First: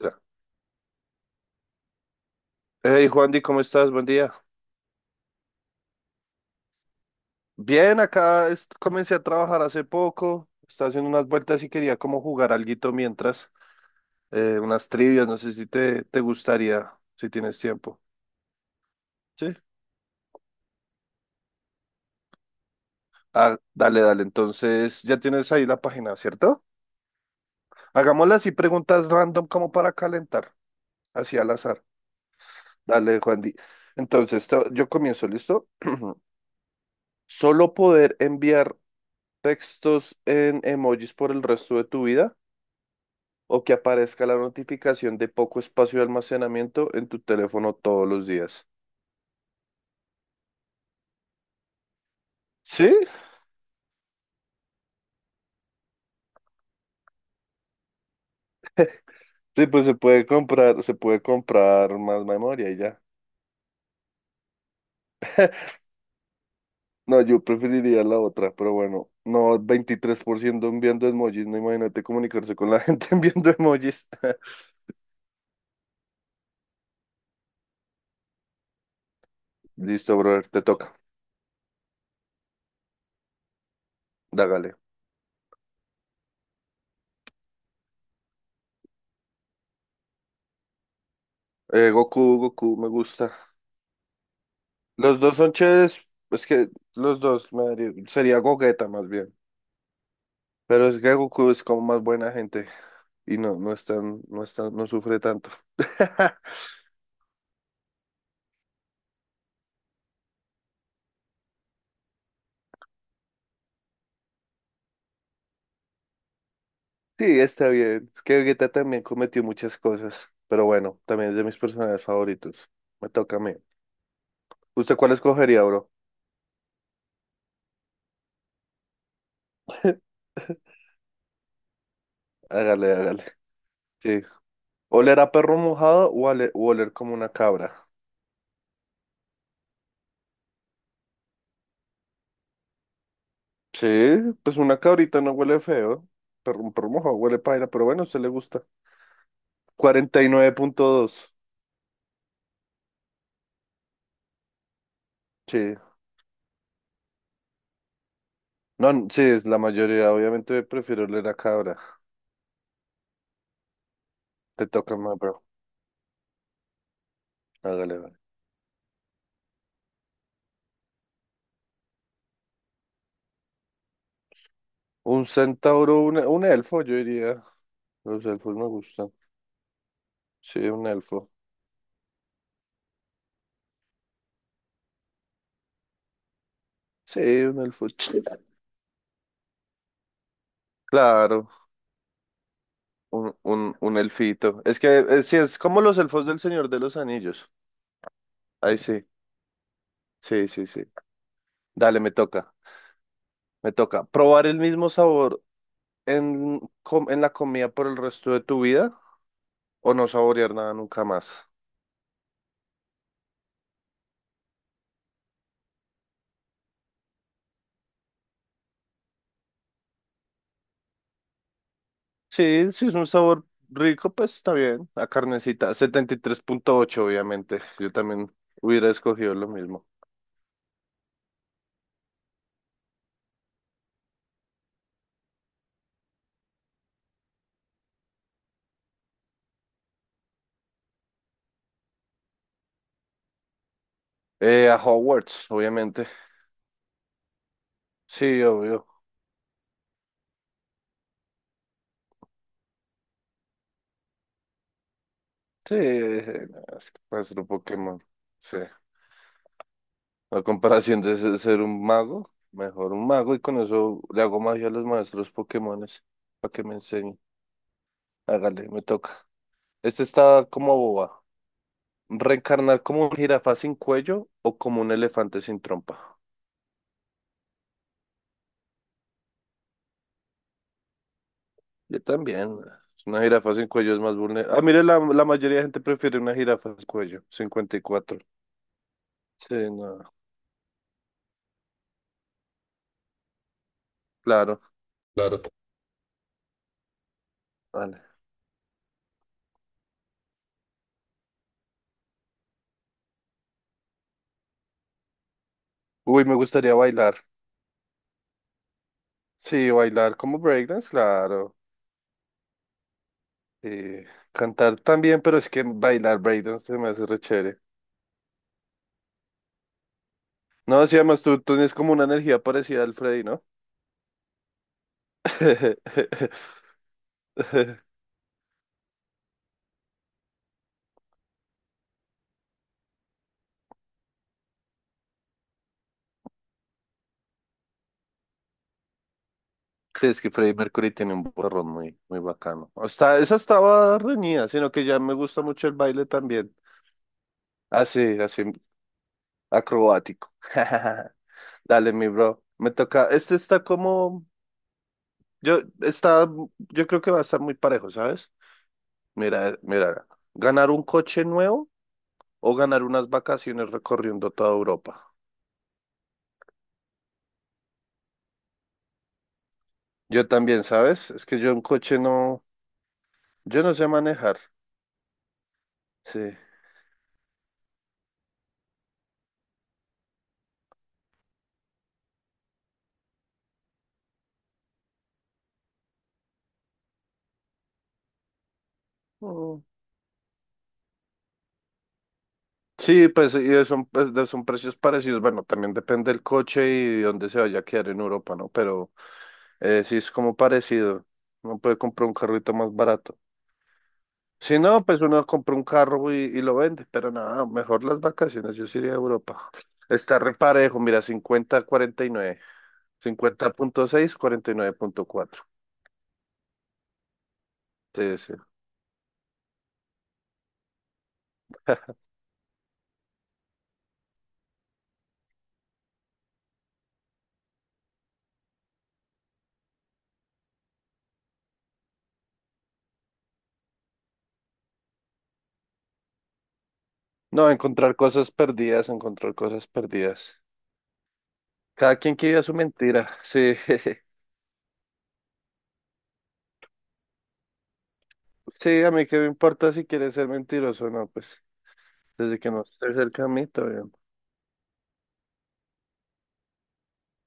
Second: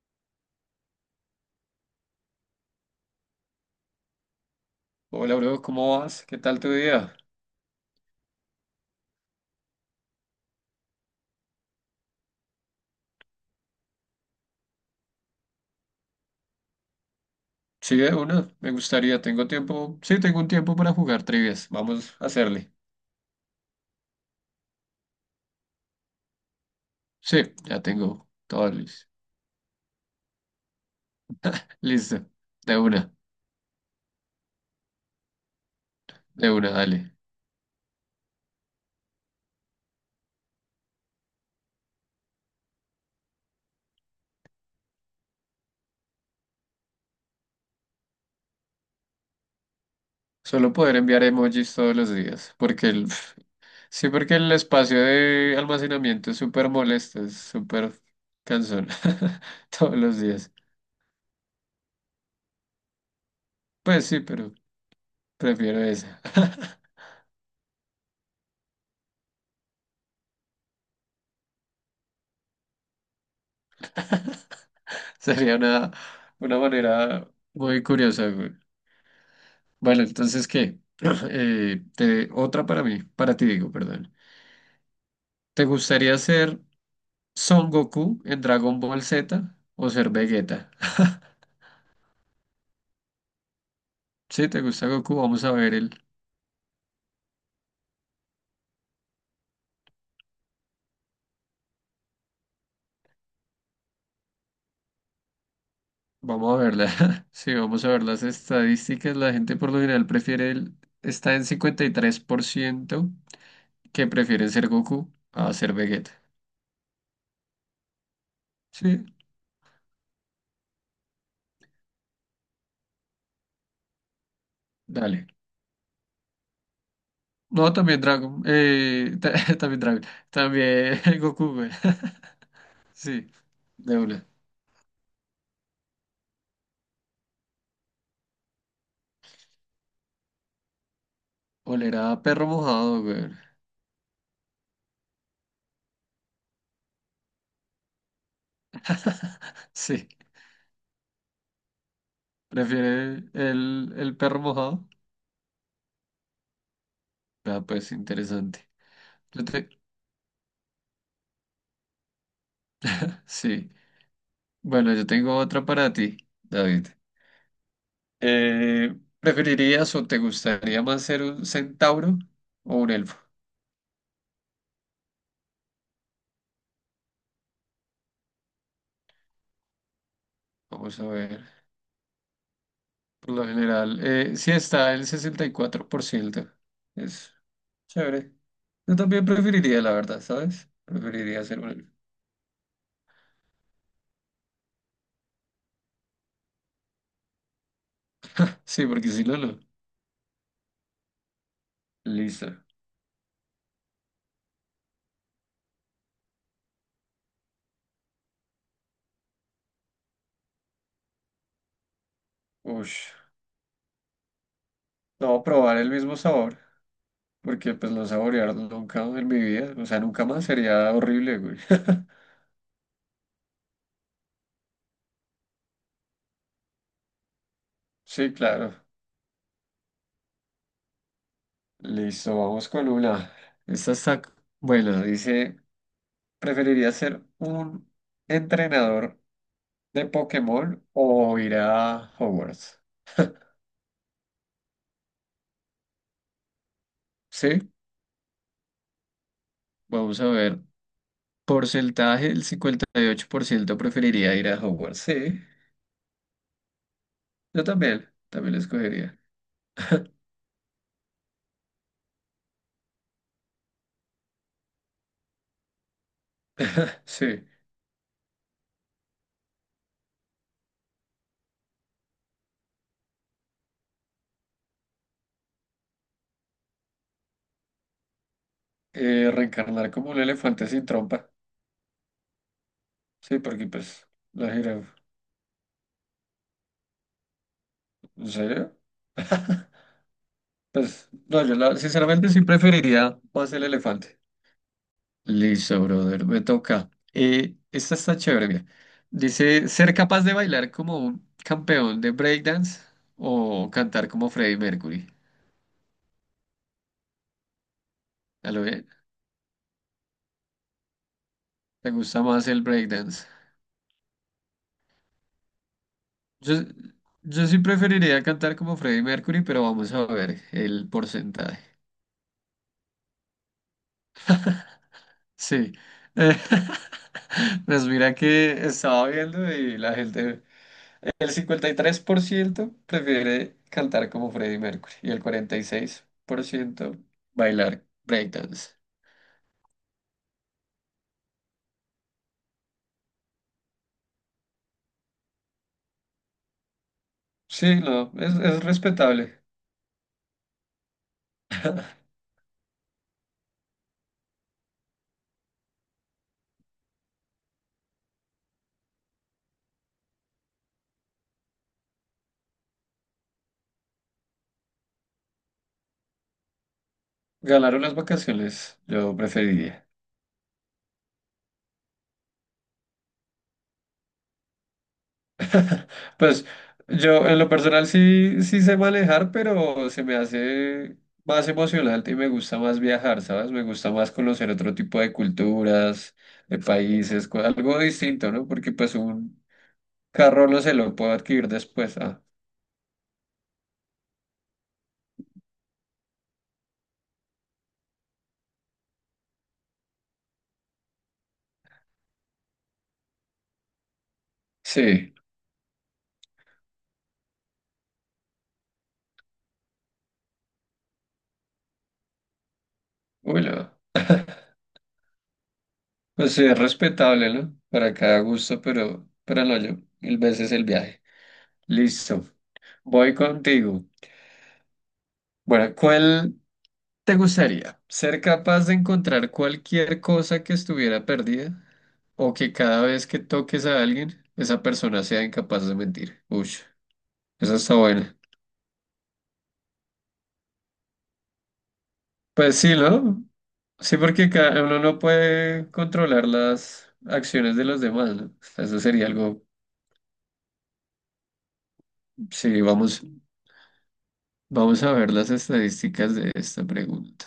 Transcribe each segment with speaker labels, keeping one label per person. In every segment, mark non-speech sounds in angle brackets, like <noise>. Speaker 1: Ya. Hey, Juandi, ¿cómo estás? Buen día.
Speaker 2: Hola, bro, ¿cómo vas? ¿Qué tal tu día?
Speaker 1: Bien, acá comencé a trabajar hace poco. Estaba haciendo unas vueltas y quería como jugar alguito mientras. Unas trivias, no sé si te gustaría, si tienes
Speaker 2: Sí,
Speaker 1: tiempo.
Speaker 2: de una, me gustaría, tengo
Speaker 1: Sí.
Speaker 2: tiempo, sí, tengo un tiempo para jugar trivias, vamos a hacerle.
Speaker 1: Ah, dale, dale. Entonces, ya tienes ahí la página, ¿cierto?
Speaker 2: Sí, ya tengo
Speaker 1: Hagámoslas así
Speaker 2: todo listo.
Speaker 1: preguntas random como para calentar, así al
Speaker 2: <laughs>
Speaker 1: azar.
Speaker 2: Listo, de una,
Speaker 1: Dale, Juandi. Entonces, yo comienzo, ¿listo? <clears throat>
Speaker 2: de una, dale.
Speaker 1: Solo poder enviar textos en emojis por el resto de tu vida o que aparezca la notificación de poco espacio de almacenamiento en tu teléfono todos los días.
Speaker 2: Solo poder enviar emojis todos los días, porque
Speaker 1: ¿Sí?
Speaker 2: el, <laughs> sí, porque el espacio de almacenamiento es súper molesto, es súper cansón, <laughs>
Speaker 1: Sí, pues
Speaker 2: todos los días.
Speaker 1: se puede comprar más memoria y ya.
Speaker 2: Pues sí, pero prefiero esa. <laughs>
Speaker 1: No, yo preferiría la otra, pero bueno, no, 23% enviando emojis, no, imagínate comunicarse con la gente <laughs> enviando emojis. <laughs>
Speaker 2: Sería una manera muy curiosa, güey. Bueno,
Speaker 1: Listo, brother,
Speaker 2: entonces,
Speaker 1: te
Speaker 2: ¿qué?
Speaker 1: toca,
Speaker 2: <clears throat> Otra para mí, para ti digo, perdón.
Speaker 1: dágale.
Speaker 2: ¿Te gustaría ser Son Goku en Dragon Ball Z o ser Vegeta? <laughs>
Speaker 1: Goku, Goku, me gusta.
Speaker 2: Si te gusta Goku,
Speaker 1: Los dos
Speaker 2: vamos a
Speaker 1: son
Speaker 2: ver el,
Speaker 1: chéveres, es que los dos me daría- sería Gogeta más bien, pero es que Goku es como más buena gente. Y no, no sufre tanto. <laughs>
Speaker 2: vamos a verla. <laughs> Sí, vamos a ver las estadísticas. La gente por lo general prefiere el, está en 53% que prefieren ser Goku a ser Vegeta.
Speaker 1: Sí, está bien. Es que Vegeta también
Speaker 2: Sí,
Speaker 1: cometió muchas cosas, pero bueno, también es de mis personajes favoritos. Me toca a mí. ¿Usted cuál
Speaker 2: dale.
Speaker 1: escogería, bro?
Speaker 2: No, también Dragon, <laughs> también Dragon,
Speaker 1: <laughs>
Speaker 2: también <laughs> Goku, güey. <laughs>
Speaker 1: Hágale, hágale.
Speaker 2: Sí, de
Speaker 1: Sí.
Speaker 2: una.
Speaker 1: ¿Oler a perro mojado o o oler como una cabra?
Speaker 2: Oler a perro mojado, güey. <laughs>
Speaker 1: Sí, pues una cabrita no huele feo. Perro, un perro mojado huele paila, pero bueno, a usted le gusta.
Speaker 2: Sí,
Speaker 1: Cuarenta y nueve punto dos.
Speaker 2: prefiere el perro mojado.
Speaker 1: Sí.
Speaker 2: Ah, pues interesante.
Speaker 1: No, sí, es
Speaker 2: Yo
Speaker 1: la
Speaker 2: te-
Speaker 1: mayoría. Obviamente prefiero oler a cabra.
Speaker 2: Sí.
Speaker 1: Te
Speaker 2: Bueno,
Speaker 1: toca
Speaker 2: yo
Speaker 1: más,
Speaker 2: tengo
Speaker 1: bro.
Speaker 2: otra para ti, David.
Speaker 1: Hágale, bro.
Speaker 2: ¿Preferirías o te gustaría más ser un centauro o un elfo?
Speaker 1: Un centauro, un elfo, yo diría. Los elfos me gustan. Sí, un
Speaker 2: Vamos a
Speaker 1: elfo.
Speaker 2: ver. Por lo general, sí está el 64%.
Speaker 1: Sí,
Speaker 2: Es
Speaker 1: un elfo.
Speaker 2: chévere.
Speaker 1: <laughs>
Speaker 2: Yo también preferiría, la verdad, ¿sabes? Preferiría
Speaker 1: Claro,
Speaker 2: ser un elfo.
Speaker 1: un elfito. Es que sí, es como los elfos del Señor de los Anillos. Ahí
Speaker 2: Sí,
Speaker 1: sí,
Speaker 2: porque si no, no.
Speaker 1: sí, sí, sí. Dale,
Speaker 2: Listo.
Speaker 1: me toca. ¿Probar el mismo sabor en, en la comida por el resto de tu vida o no saborear nada nunca más?
Speaker 2: Ush. No, probar el mismo sabor, porque pues no saborear nunca en mi vida, o sea, nunca más sería horrible, güey. <laughs>
Speaker 1: Sí, si es un sabor rico, pues está bien. La carnecita, setenta y tres punto ocho, obviamente. Yo también
Speaker 2: Sí, claro.
Speaker 1: hubiera escogido lo mismo.
Speaker 2: Listo, vamos con una. Esta está, bueno, dice, ¿preferiría ser un entrenador de Pokémon o ir a Hogwarts?
Speaker 1: A Hogwarts, obviamente.
Speaker 2: Sí,
Speaker 1: Sí, obvio.
Speaker 2: vamos a ver. Porcentaje, el 58% preferiría ir a Hogwarts. Sí,
Speaker 1: Sí, no, es que para ser un
Speaker 2: yo
Speaker 1: Pokémon.
Speaker 2: también, también
Speaker 1: Sí.
Speaker 2: lo escogería.
Speaker 1: A comparación de ser un mago, mejor un mago y con eso le hago magia a los maestros Pokémones para que me
Speaker 2: <laughs>
Speaker 1: enseñen.
Speaker 2: Sí,
Speaker 1: Hágale, me toca. Este está como boba. ¿Reencarnar como un jirafa sin cuello o como un elefante sin trompa?
Speaker 2: reencarnar como un elefante sin trompa.
Speaker 1: Yo también. Una
Speaker 2: Sí,
Speaker 1: jirafa
Speaker 2: porque
Speaker 1: sin cuello es
Speaker 2: pues
Speaker 1: más
Speaker 2: la
Speaker 1: vulnerable. Ah, mire,
Speaker 2: jirafa.
Speaker 1: la mayoría de gente prefiere una jirafa sin cuello. 54.
Speaker 2: ¿En serio?
Speaker 1: Sí,
Speaker 2: <laughs>
Speaker 1: no,
Speaker 2: Pues, no, yo la- sinceramente sí preferiría más el elefante.
Speaker 1: claro. Claro.
Speaker 2: Listo, brother, me toca. Esta está chévere, mira. Dice, ¿ser capaz de bailar como un campeón de breakdance o cantar como Freddie Mercury?
Speaker 1: Uy, me gustaría bailar.
Speaker 2: ¿A lo bien?
Speaker 1: Sí, bailar como breakdance, claro.
Speaker 2: ¿Te gusta más el breakdance?
Speaker 1: Eh, cantar también, pero es que bailar
Speaker 2: Yo,
Speaker 1: breakdance se me hace re
Speaker 2: yo
Speaker 1: chévere.
Speaker 2: sí preferiría cantar como Freddie Mercury, pero vamos a ver
Speaker 1: No,
Speaker 2: el
Speaker 1: sí, además tú
Speaker 2: porcentaje.
Speaker 1: tienes como una energía parecida al Freddy, ¿no?
Speaker 2: Sí. Eh,
Speaker 1: <laughs>
Speaker 2: <laughs> pues mira que estaba viendo y la gente... El 53% prefiere cantar como Freddie Mercury y el 46% bailar breakdance.
Speaker 1: Sí, es que Freddie Mercury tiene un borrón muy, muy bacano. O está, esa estaba reñida, sino que ya me gusta mucho el baile también.
Speaker 2: Sí, no,
Speaker 1: Así, así,
Speaker 2: es respetable.
Speaker 1: acrobático. <laughs> Dale, mi bro. Me toca. Este está como. Yo, está, yo creo que va a estar muy parejo, ¿sabes? Mira, mira, ganar un coche nuevo o ganar unas vacaciones recorriendo toda Europa.
Speaker 2: Ganaron las vacaciones, yo preferiría.
Speaker 1: Yo también, ¿sabes? Es que yo un coche no, yo no sé manejar.
Speaker 2: <laughs>
Speaker 1: Sí.
Speaker 2: Pues yo en lo personal sí, sí sé manejar, pero se me hace más emocionante y me gusta más viajar, ¿sabes? Me gusta más conocer otro tipo de culturas, de países, co- algo distinto, ¿no? Porque pues un
Speaker 1: Mm.
Speaker 2: carro no se lo puedo adquirir después. Ah,
Speaker 1: Sí, pues y son, pues, son precios parecidos. Bueno, también depende del coche y dónde se vaya a quedar en Europa, ¿no? Pero sí es como parecido. Uno puede comprar un carrito más barato. Si no, pues
Speaker 2: sí.
Speaker 1: uno compra un carro y lo vende. Pero nada, mejor las vacaciones. Yo sí iría a Europa. Está reparejo, mira, cincuenta a cuarenta y nueve. Cincuenta
Speaker 2: Bueno,
Speaker 1: punto seis,
Speaker 2: <laughs>
Speaker 1: cuarenta y nueve punto cuatro.
Speaker 2: pues sí, es respetable, ¿no? Para
Speaker 1: Sí,
Speaker 2: cada
Speaker 1: sí.
Speaker 2: gusto, pero no yo. Mil veces el viaje.
Speaker 1: <laughs>
Speaker 2: Listo. Voy contigo. Bueno, ¿cuál te gustaría? ¿Ser capaz de encontrar cualquier cosa que estuviera perdida o que cada vez que toques a alguien, esa persona sea incapaz de mentir? Uy,
Speaker 1: No,
Speaker 2: esa está
Speaker 1: encontrar
Speaker 2: buena.
Speaker 1: cosas perdidas, encontrar cosas perdidas. Cada quien que viva su
Speaker 2: Pues sí,
Speaker 1: mentira.
Speaker 2: ¿no?
Speaker 1: Sí,
Speaker 2: Sí,
Speaker 1: <laughs>
Speaker 2: porque ca- uno no puede controlar las acciones de los demás, ¿no? Eso
Speaker 1: sí, a mí
Speaker 2: sería
Speaker 1: qué me
Speaker 2: algo,
Speaker 1: importa si quiere ser mentiroso o no, pues desde que
Speaker 2: sí,
Speaker 1: no esté
Speaker 2: vamos.
Speaker 1: cerca a mí, todo bien.
Speaker 2: Vamos a ver las estadísticas de esta pregunta.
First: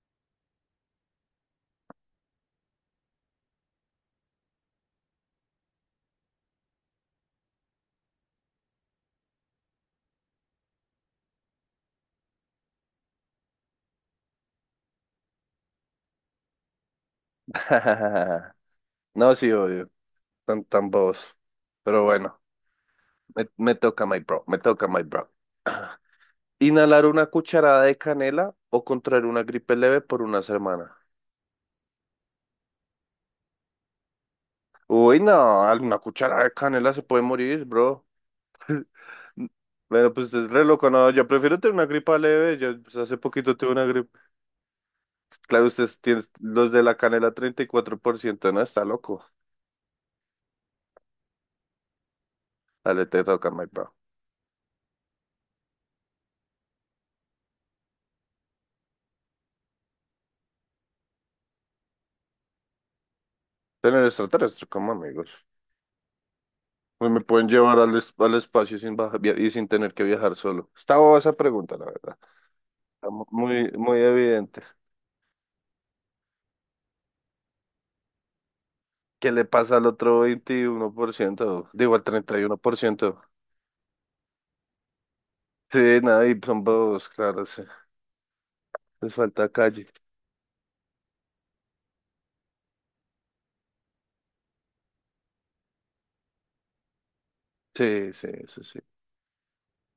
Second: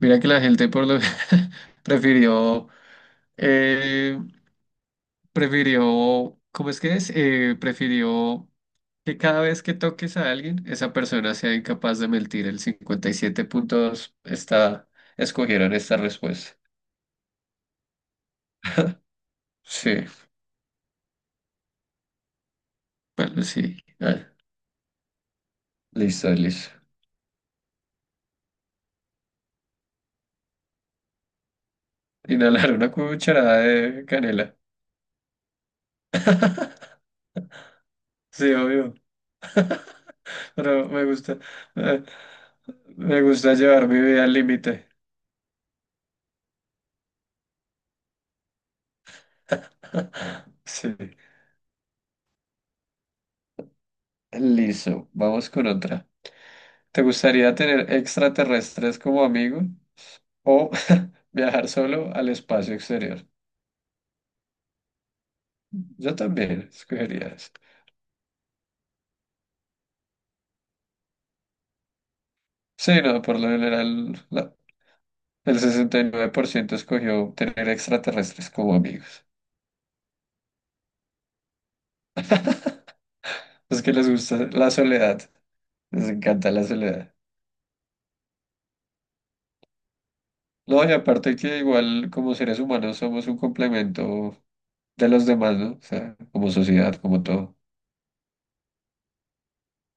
Speaker 2: Mira que la gente por lo <laughs> prefirió, eh, prefirió, ¿cómo es que es? Prefirió que cada vez que toques a alguien, esa persona sea incapaz de mentir. El 57.2 está, escogieron esta respuesta.
Speaker 1: <laughs> No, sí, obvio,
Speaker 2: Sí,
Speaker 1: tan, tan bobos. Pero bueno,
Speaker 2: bueno, sí. Ah,
Speaker 1: me toca, my bro.
Speaker 2: listo,
Speaker 1: <clears throat>
Speaker 2: listo.
Speaker 1: Inhalar una cucharada de canela o contraer una gripe leve por una semana.
Speaker 2: Inhalar una cucharada de canela.
Speaker 1: Uy, no, una cucharada de canela se puede morir, bro.
Speaker 2: Sí, obvio,
Speaker 1: Bueno, pues es re
Speaker 2: pero
Speaker 1: loco, no, yo prefiero tener una
Speaker 2: eh,
Speaker 1: gripa leve, yo pues, hace
Speaker 2: me gusta
Speaker 1: poquito tuve una
Speaker 2: llevar mi
Speaker 1: gripa.
Speaker 2: vida al límite.
Speaker 1: Claro, ustedes tienen los de la canela treinta y cuatro por ciento, ¿no? Está loco.
Speaker 2: <laughs> Sí.
Speaker 1: Dale, te toca, my bro.
Speaker 2: Listo, vamos con otra. ¿Te gustaría tener extraterrestres como amigo o <laughs> viajar solo al espacio exterior?
Speaker 1: Tener extraterrestres como amigos.
Speaker 2: Yo también
Speaker 1: Pues me
Speaker 2: escogería
Speaker 1: pueden
Speaker 2: eso.
Speaker 1: llevar al, es- al espacio sin baja- via- y sin tener que viajar solo. Está boba esa pregunta, la verdad.
Speaker 2: Sí,
Speaker 1: Está
Speaker 2: no, por lo
Speaker 1: muy, muy
Speaker 2: general la-
Speaker 1: evidente.
Speaker 2: el 69% escogió tener extraterrestres como amigos.
Speaker 1: ¿Qué le pasa al otro 21%? Digo, al treinta y uno por ciento.
Speaker 2: Es que les gusta la soledad,
Speaker 1: Sí,
Speaker 2: les
Speaker 1: nada, y
Speaker 2: encanta la
Speaker 1: son bobos,
Speaker 2: soledad.
Speaker 1: claro, sí. Les falta calle.
Speaker 2: No, y aparte que igual como seres humanos somos un complemento de los demás, ¿no? O sea, como sociedad, como todo.
Speaker 1: Sí, sí, eso sí.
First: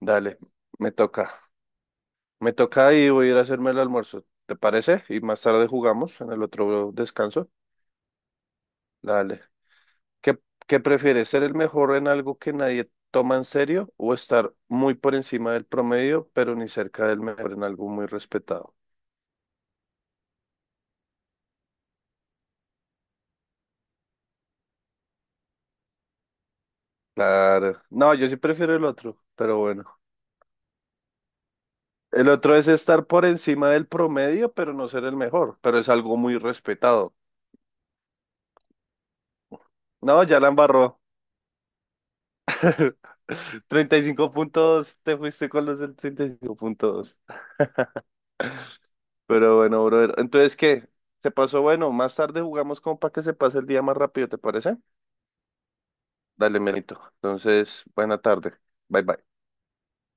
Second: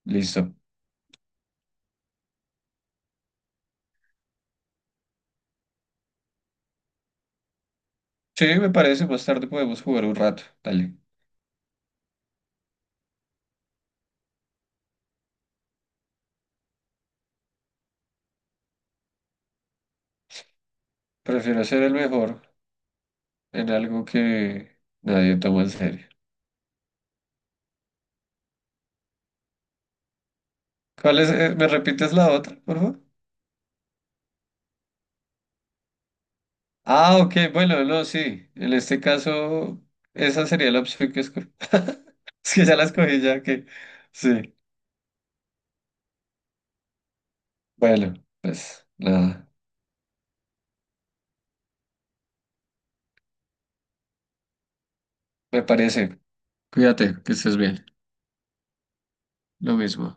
Speaker 1: Dale,
Speaker 2: Listo.
Speaker 1: me toca. Me toca y voy a ir a hacerme el almuerzo. ¿Te parece? Y más tarde jugamos en el otro descanso.
Speaker 2: Sí, me parece, más
Speaker 1: Dale.
Speaker 2: tarde podemos jugar un
Speaker 1: ¿Qué,
Speaker 2: rato,
Speaker 1: qué
Speaker 2: dale.
Speaker 1: prefieres? ¿Ser el mejor en algo que nadie toma en serio o estar muy por encima del promedio, pero ni cerca del mejor en algo muy respetado?
Speaker 2: Prefiero ser el mejor en algo que nadie toma en serio.
Speaker 1: Claro. No, yo sí prefiero el otro, pero bueno.
Speaker 2: ¿Cuál es? ¿Me repites
Speaker 1: El
Speaker 2: la
Speaker 1: otro
Speaker 2: otra,
Speaker 1: es
Speaker 2: por favor?
Speaker 1: estar por encima del promedio, pero no ser el mejor, pero es algo muy respetado.
Speaker 2: Ah, ok, bueno, no, sí. En este caso,
Speaker 1: No, ya
Speaker 2: esa
Speaker 1: la
Speaker 2: sería la
Speaker 1: embarró.
Speaker 2: opción que escogí. <laughs> Es que ya la
Speaker 1: <laughs>
Speaker 2: escogí, ya que...
Speaker 1: Treinta y cinco
Speaker 2: Sí,
Speaker 1: puntos. Te fuiste con los del treinta y cinco puntos.
Speaker 2: bueno, pues nada,
Speaker 1: Pero bueno, brother. Entonces, ¿qué? ¿Se pasó? Bueno, más tarde jugamos como para que se pase el día más rápido, ¿te parece?
Speaker 2: me parece.
Speaker 1: Dale, Melito.
Speaker 2: Cuídate, que estés
Speaker 1: Entonces,
Speaker 2: bien.
Speaker 1: buena tarde. Bye, bye.
Speaker 2: Lo mismo.